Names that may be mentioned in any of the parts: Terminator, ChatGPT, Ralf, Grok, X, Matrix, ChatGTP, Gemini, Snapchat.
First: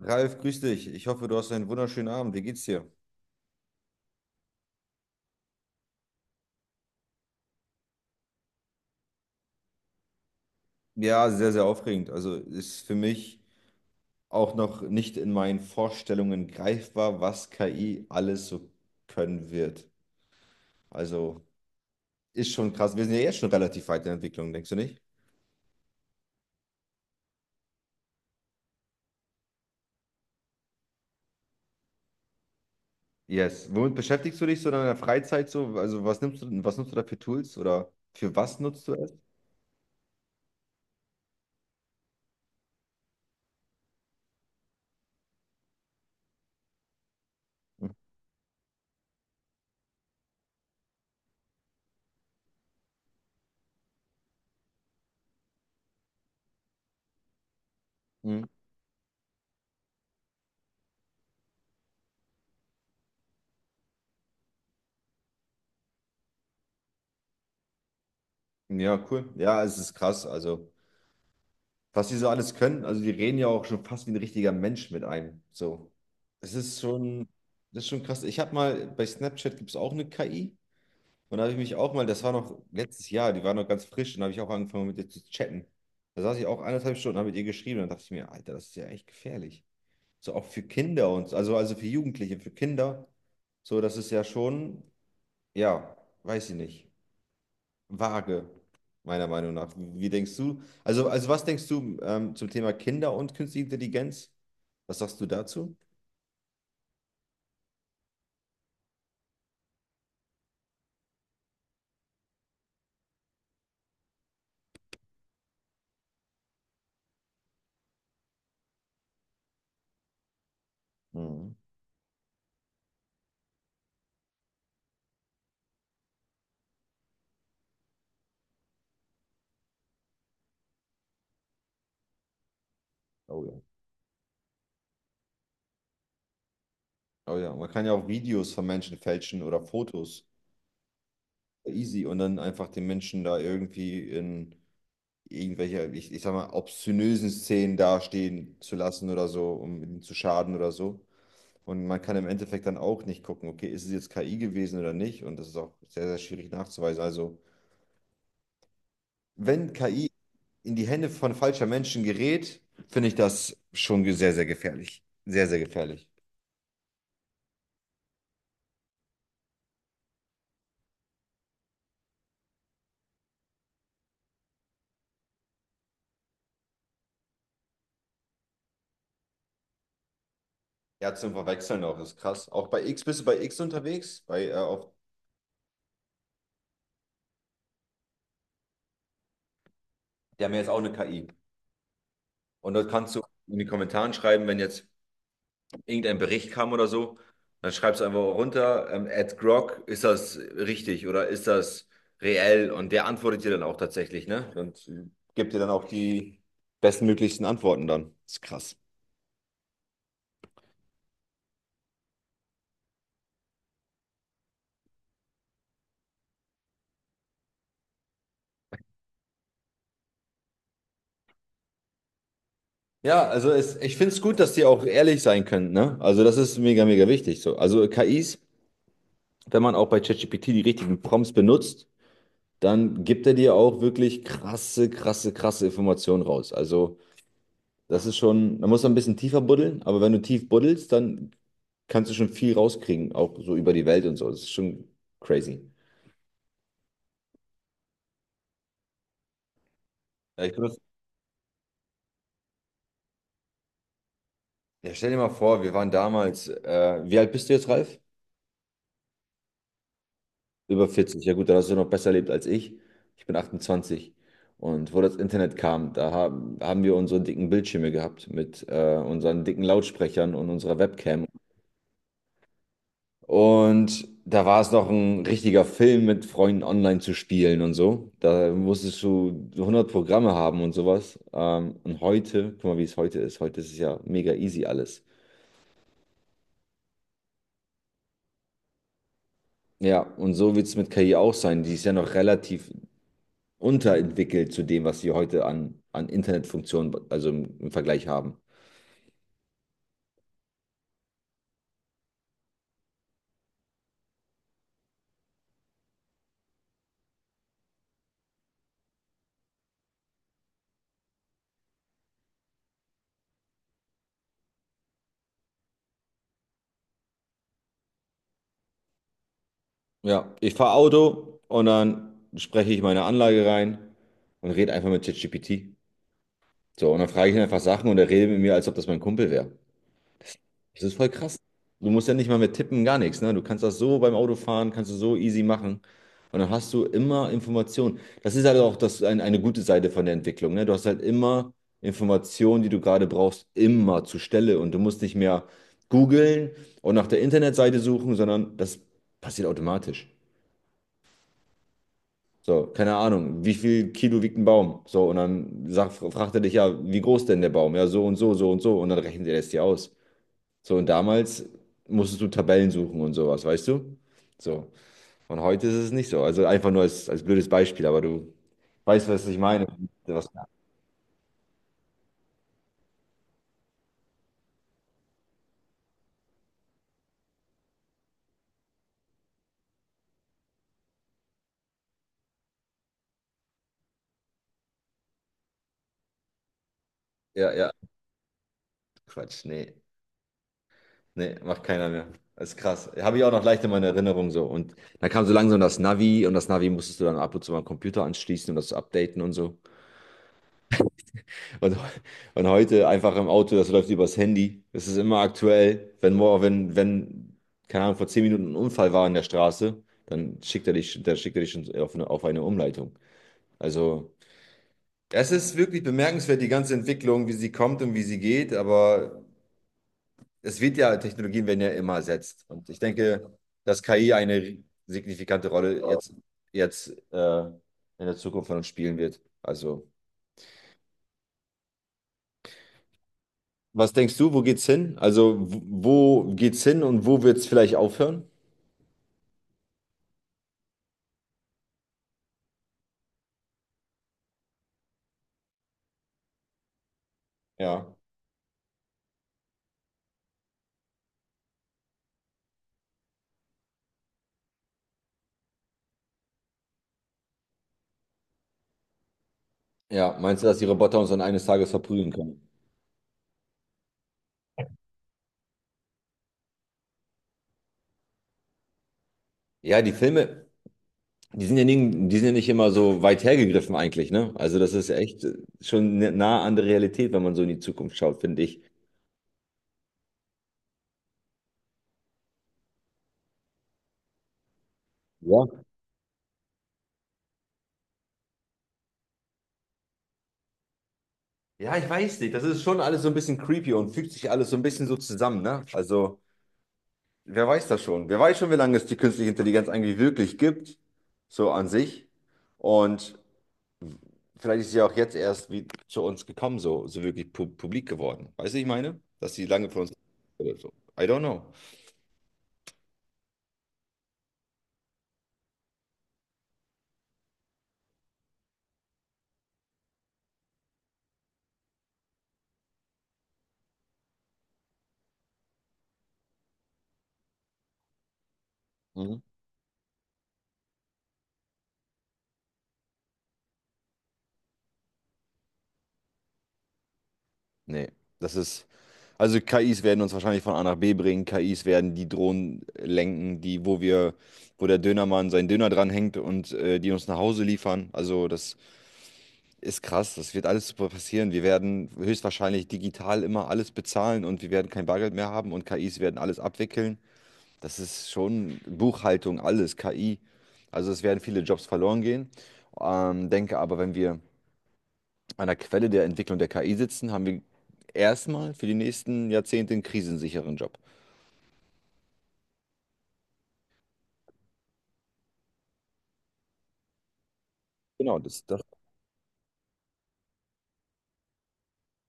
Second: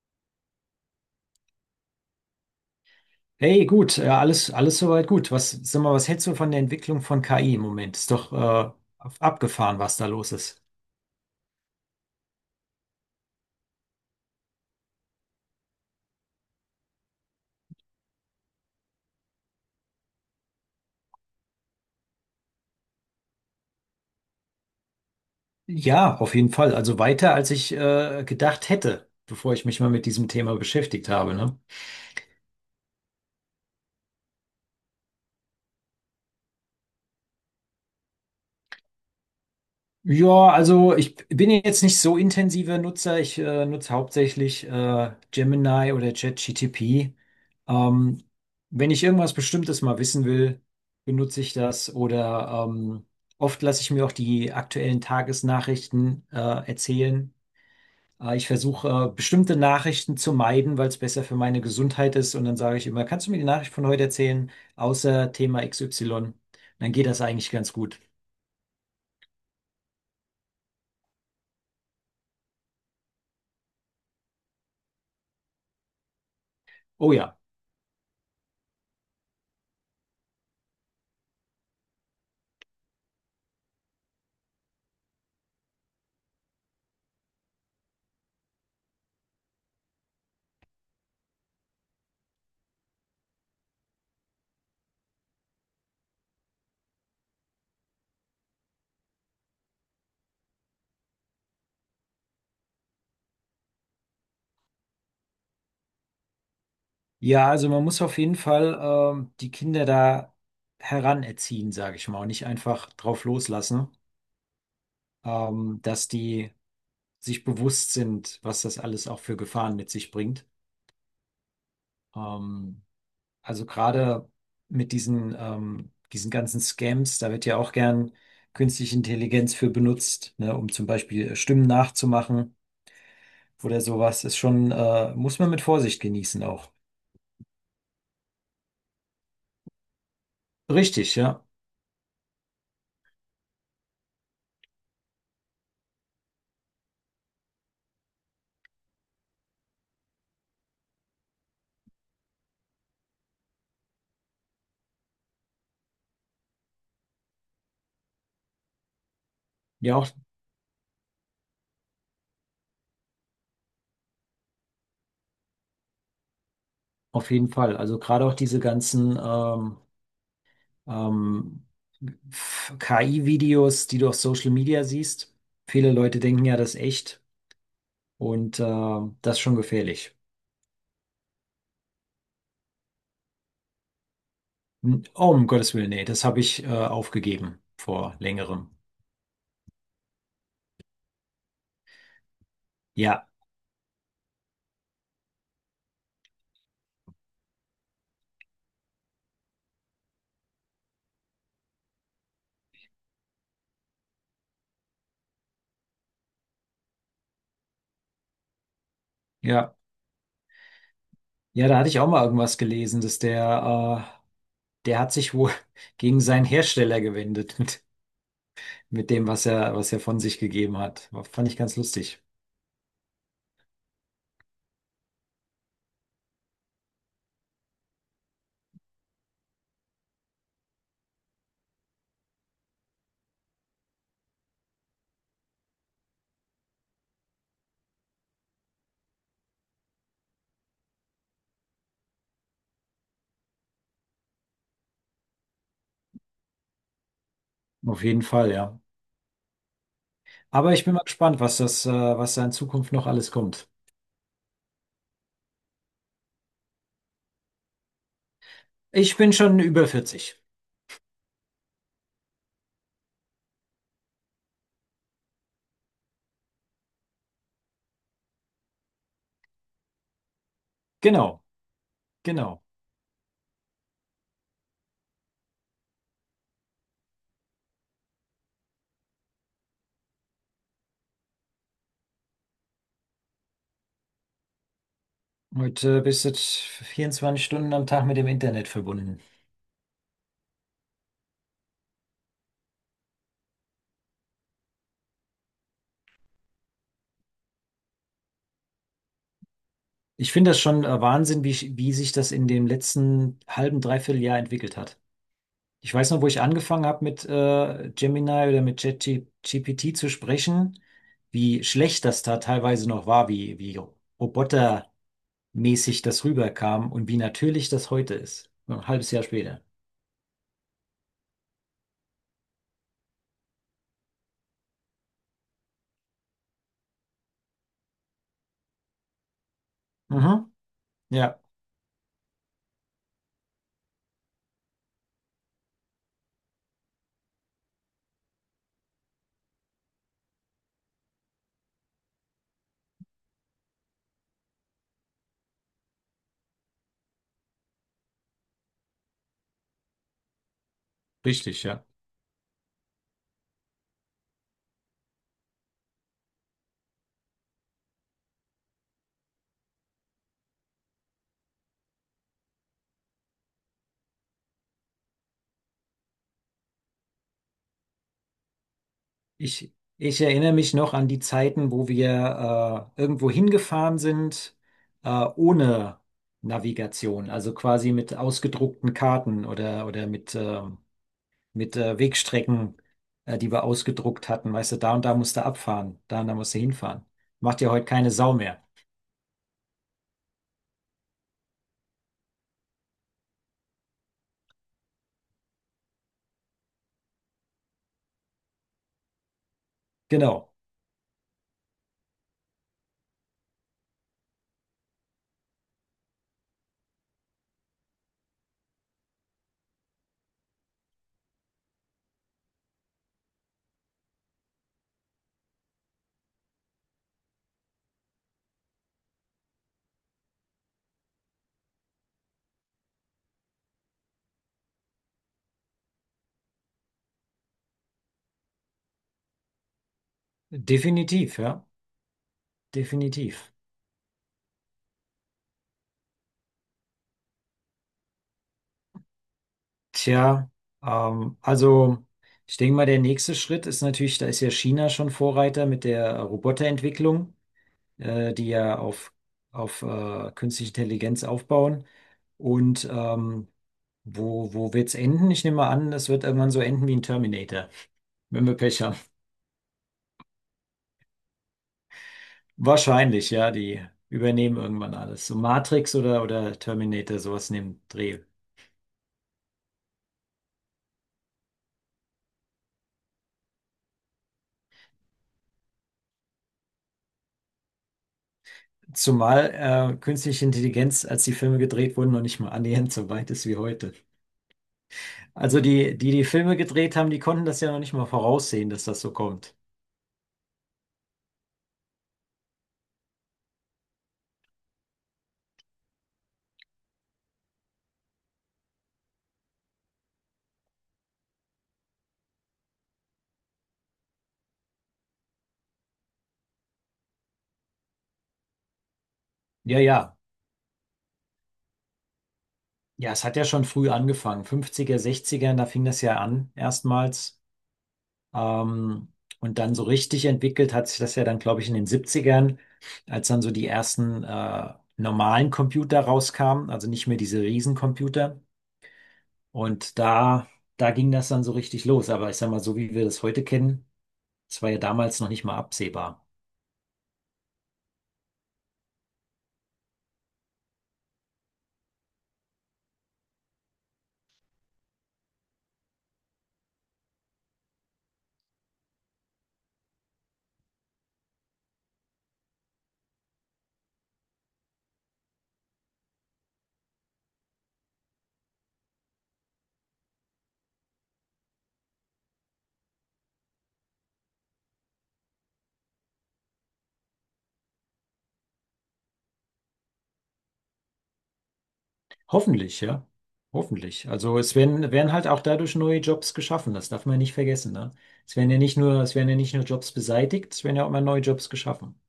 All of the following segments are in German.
Ralf, grüß dich. Ich hoffe, du hast einen wunderschönen Abend. Wie geht's dir? Hey, gut, alles, alles soweit gut. Was, sag mal, was hältst du von der Entwicklung von KI im Moment? Ist doch abgefahren, was da los ist. Ja, sehr, sehr aufregend. Also ist für mich auch noch nicht in meinen Vorstellungen greifbar, was KI alles so können wird. Also ist schon krass. Wir sind ja jetzt schon relativ weit in der Entwicklung, denkst du nicht? Ja, auf jeden Fall. Also weiter, als ich gedacht hätte, bevor ich mich mal mit diesem Thema beschäftigt habe, ne? Yes. Womit beschäftigst du dich so in deiner Freizeit so? Also was nimmst du, was nutzt du da für Tools oder für was nutzt du es? Ja, also ich bin jetzt nicht so intensiver Nutzer. Ich nutze hauptsächlich Gemini oder ChatGTP. Ähm, wenn ich irgendwas Bestimmtes mal wissen will, benutze ich das. Oder oft lasse ich mir auch die aktuellen Tagesnachrichten erzählen. Mhm. Ich versuche bestimmte Nachrichten zu meiden, weil es besser für meine Gesundheit ist. Und dann sage ich immer, kannst du mir die Nachricht von heute erzählen, außer Thema XY? Dann geht das eigentlich ganz gut. Ja, cool. Ja, es ist krass. Also was die so alles können. Also die reden ja auch schon fast wie ein richtiger Mensch mit einem. So, es ist Oh schon, ja. das ist schon krass. Ich habe mal, bei Snapchat gibt es auch eine KI, und da habe ich mich auch mal, das war noch letztes Jahr, die war noch ganz frisch, und da habe ich auch angefangen mit ihr zu chatten. Da saß ich auch 1,5 Stunden, habe mit ihr geschrieben, und dann dachte ich mir, Alter, das ist ja echt gefährlich. So auch für Kinder und so, also für Jugendliche, für Kinder. So, das ist ja schon, ja, weiß ich nicht, vage, meiner Meinung nach. Wie denkst du? Also was denkst du zum Thema Kinder und künstliche Intelligenz? Was sagst du dazu? Ja, also man muss auf jeden Fall die Kinder da heranerziehen, sage ich mal, und nicht einfach drauf loslassen, dass die sich bewusst sind, was das alles auch für Gefahren mit sich bringt. Mhm. Ähm, also gerade mit diesen ganzen Scams, da wird ja auch gern künstliche Intelligenz für benutzt, ne, um zum Beispiel Stimmen nachzumachen Oh ja. oder sowas. Ist schon, muss man mit Vorsicht genießen auch. Oh ja, man kann ja auch Videos von Menschen fälschen oder Fotos. Richtig, ja. Easy. Und dann einfach den Menschen da irgendwie in irgendwelche, ich sag mal, obszönösen Szenen dastehen zu lassen oder so, um ihnen zu schaden oder so. Und man kann im Endeffekt dann auch nicht gucken, okay, ist es jetzt KI gewesen oder nicht? Und das ist auch sehr, sehr schwierig nachzuweisen. Also, wenn Ja, auch KI in die Hände von falscher Menschen gerät, finde ich das schon sehr, sehr gefährlich. Sehr, sehr gefährlich. auf jeden Fall. Also gerade auch diese ganzen ähm, KI-Videos, die du auf Social Media siehst. Viele Leute denken ja, das ist echt und das ist schon gefährlich. Ja, zum Verwechseln auch, ist krass. Auch bei X, bist du bei X unterwegs? Bei, auf, Oh, um Gottes Willen, nee, das habe ich aufgegeben vor längerem. die haben ja jetzt auch eine KI. Und dort kannst du Ja, in die Kommentaren schreiben, wenn jetzt irgendein Bericht kam oder so, dann schreibst du einfach runter, at Grok, ist das richtig oder ist das reell? Und der antwortet dir dann auch tatsächlich, ne? Und gibt dir dann auch die bestmöglichsten Antworten dann. Ist krass. ja. Ja, da hatte ich auch mal irgendwas gelesen, dass der hat sich wohl gegen seinen Hersteller gewendet mit dem, was er von sich gegeben hat. Fand ich ganz lustig. Ja, also es, ich finde es gut, dass die auch ehrlich sein können, ne? Also das ist mega, mega wichtig so. Also KIs, wenn man auch bei ChatGPT die richtigen Prompts benutzt, dann gibt er dir auch wirklich krasse, krasse, krasse Informationen raus. Also das ist schon, man muss ein bisschen tiefer buddeln, aber wenn du tief buddelst, dann kannst du schon viel rauskriegen, auch so über die Welt und so. Das ist schon crazy. Auf jeden Fall, ja. Ja, ich Aber benutze, ich bin mal gespannt, was was da in Zukunft noch alles kommt. ja, stell dir mal vor, wir waren damals, wie alt bist du jetzt, Ralf? Ich bin schon über 40. Über 40, ja gut, da hast du noch besser erlebt als ich. Ich bin 28. Und wo das Internet kam, da haben wir unsere dicken Bildschirme gehabt mit unseren dicken Lautsprechern und unserer Webcam. Genau, genau. Und da war es noch ein richtiger Film mit Freunden online zu spielen und so. Da musstest du 100 Programme haben und sowas. Und heute, guck mal, wie es heute ist. Heute ist es ja mega easy alles. Heute bist du 24 Stunden am Tag mit dem Internet verbunden. Ja, und so wird es mit KI auch sein. Die ist ja noch relativ unterentwickelt zu dem, was sie heute an Internetfunktionen, also im Vergleich haben. Ich finde das schon Wahnsinn, wie sich das in dem letzten halben, dreiviertel Jahr entwickelt hat. Ich weiß noch, wo ich angefangen habe mit Gemini oder mit ChatGPT zu sprechen, wie schlecht das da teilweise noch war, wie robotermäßig das rüberkam und wie natürlich das heute ist. So ein halbes Jahr später. Ja, ich fahre Auto und dann spreche ich meine Anlage rein und rede einfach mit ChatGPT. So, und dann frage ich ihn einfach Sachen, und er redet mit mir, als ob das mein Kumpel wäre. Mhm. Das ist voll krass. Ja, Du musst ja nicht mal mit tippen, gar nichts, ne? Du kannst das so beim Autofahren, kannst du so easy machen. Und dann hast du immer Informationen. Das ist halt auch das, eine gute Seite von der Entwicklung, ne? Du hast halt immer Informationen, die du gerade brauchst, immer zur Stelle. Und du musst nicht mehr googeln und nach der Internetseite suchen, sondern das passiert automatisch. richtig, ja. So, keine Ahnung, wie viel Kilo wiegt ein Baum? So, und dann fragt er dich ja, wie groß denn der Baum? Ja, so und so, so und so. Und dann rechnet er das dir aus. So, und damals musstest du Tabellen suchen und sowas, weißt du? So. Und heute ist es nicht so. Also einfach nur als, als blödes Beispiel, aber du weißt, was ich meine. Ich, ich Was, erinnere mich noch an die Zeiten, wo wir irgendwo hingefahren sind, ohne Navigation, also quasi mit ausgedruckten Karten oder mit Wegstrecken, die wir ausgedruckt hatten. Weißt du, da und da musst du abfahren, da und da musst du hinfahren. ja, Macht ja ja, heute keine Sau mehr. Quatsch. Nee, nee, macht keiner mehr. Das ist krass. Habe ich auch noch leicht in meiner Erinnerung so. Und dann kam so langsam das Navi, und das Navi musstest du dann ab und zu mal am Computer anschließen und das updaten und so. Genau, Und, und heute einfach im Auto, das läuft übers Handy. Das ist immer aktuell. Wenn, mor- wenn, wenn, keine Ahnung, vor 10 Minuten ein Unfall war in der Straße, dann dann schickt er dich schon auf eine Umleitung. Also, es ist wirklich bemerkenswert, die ganze Entwicklung, wie sie kommt und wie sie geht, aber es wird ja, Technologien werden ja immer ersetzt. Und ich denke, dass KI eine signifikante Rolle jetzt in der Zukunft von uns spielen wird. Also definitiv, ja, definitiv. was denkst du, wo geht's hin? Also, wo geht's hin und wo wird's vielleicht aufhören? Tja, also ich denke mal, der nächste Schritt ist natürlich, da ist ja China schon Vorreiter mit der Roboterentwicklung, Ja. Die ja auf künstliche Intelligenz aufbauen. Und wo wird's enden? Ich nehme mal an, es wird irgendwann so enden wie ein Terminator, wenn wir Pech haben. Ja, meinst du, dass die Roboter uns dann eines Tages verprügeln können? Wahrscheinlich, ja, die übernehmen irgendwann alles. So Matrix oder Terminator, sowas in dem Dreh. Ja, die Filme, die sind ja nicht, die sind ja nicht immer so weit hergegriffen eigentlich, ne? Also, das ist echt schon nah an der Realität, wenn man so in die Zukunft schaut, finde ich. Zumal künstliche Intelligenz, als die Filme gedreht wurden, noch nicht mal annähernd so weit ist wie heute. Ja. Also die die Filme gedreht haben, die konnten das ja noch nicht mal voraussehen, dass das so kommt. Ja, ich weiß nicht. Das ist schon alles so ein bisschen creepy und fügt sich alles so ein bisschen so zusammen, ne? Also, wer weiß das schon? Wer weiß schon, wie lange es die künstliche Intelligenz eigentlich wirklich gibt, so an sich. Und vielleicht ist sie auch jetzt erst wie zu uns gekommen, so, so wirklich pu publik geworden. Weißt du, ich meine? Dass sie lange Ja, für uns ja. oder so. I don't know. Ja, es hat ja schon früh angefangen. 50er, 60er, da fing das ja an, erstmals. Ähm, und dann so richtig entwickelt hat sich das ja dann, glaube ich, in den 70ern, als dann so die ersten normalen Computer rauskamen, also nicht mehr diese Riesencomputer. Mhm. Und da, da ging das dann so richtig los. Aber ich sag mal, so wie wir das heute kennen, das war ja damals noch nicht mal absehbar. Nee, das ist. Also KIs werden uns wahrscheinlich von A nach B bringen. KIs werden die Drohnen lenken, die, wo der Dönermann seinen Döner dranhängt und die uns nach Hause liefern. Also das ist krass. Das wird alles super passieren. Wir werden höchstwahrscheinlich digital immer alles bezahlen, und wir werden kein Bargeld mehr haben, und KIs werden alles abwickeln. Das ist schon Buchhaltung, alles, KI. Also es werden viele Jobs verloren gehen. Denke aber, wenn wir an der Quelle der Entwicklung der KI sitzen, haben wir erstmal für die nächsten Jahrzehnte einen krisensicheren Job. Hoffentlich, ja. Hoffentlich. Also es werden, werden halt auch dadurch neue Jobs geschaffen. Das darf man ja nicht vergessen, ne? Genau, Es das, werden ja das. nicht nur, es werden ja nicht nur Jobs beseitigt, es werden ja auch mal neue Jobs geschaffen.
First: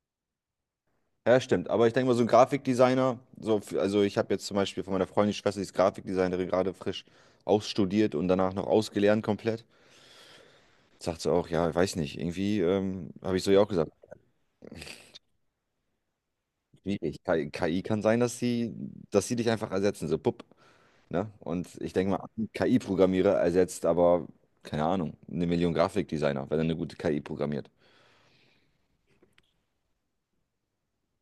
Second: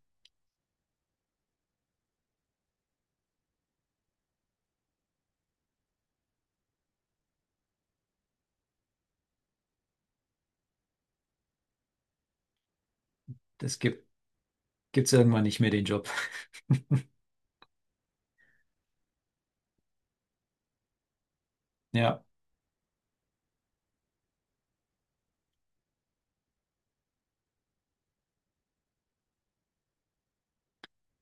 Ja, stimmt. Aber ich denke mal, so ein Grafikdesigner, so, also ich habe jetzt zum Beispiel von meiner Freundin die Schwester, die ist Grafikdesignerin, gerade frisch ausstudiert und danach noch ausgelernt komplett. Sagt sie auch, ja, ich weiß nicht, irgendwie habe ich so ja auch Das gesagt, gibt's irgendwann nicht mehr den Job. schwierig. KI kann sein, dass sie dich einfach ersetzen, so pupp. Ne? Und ich denke Ja. mal, ein KI-Programmierer ersetzt aber, keine Ahnung, 1 Million Grafikdesigner, wenn er eine gute KI programmiert.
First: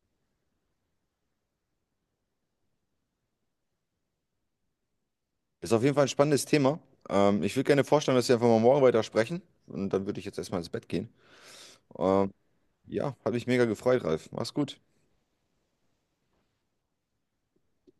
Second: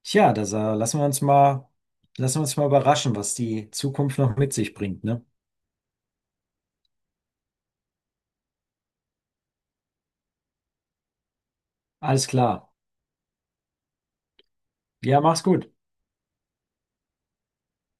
Tja, lassen wir uns mal überraschen, was die Zukunft noch mit sich bringt, ne? Ist auf jeden Fall ein spannendes Thema. Ich würde gerne vorstellen, dass wir einfach mal morgen weiter sprechen. Und dann würde ich jetzt erstmal ins Bett gehen. Alles Ähm, klar. ja, hat mich mega gefreut, Ralf. Mach's gut. Ja, mach's gut.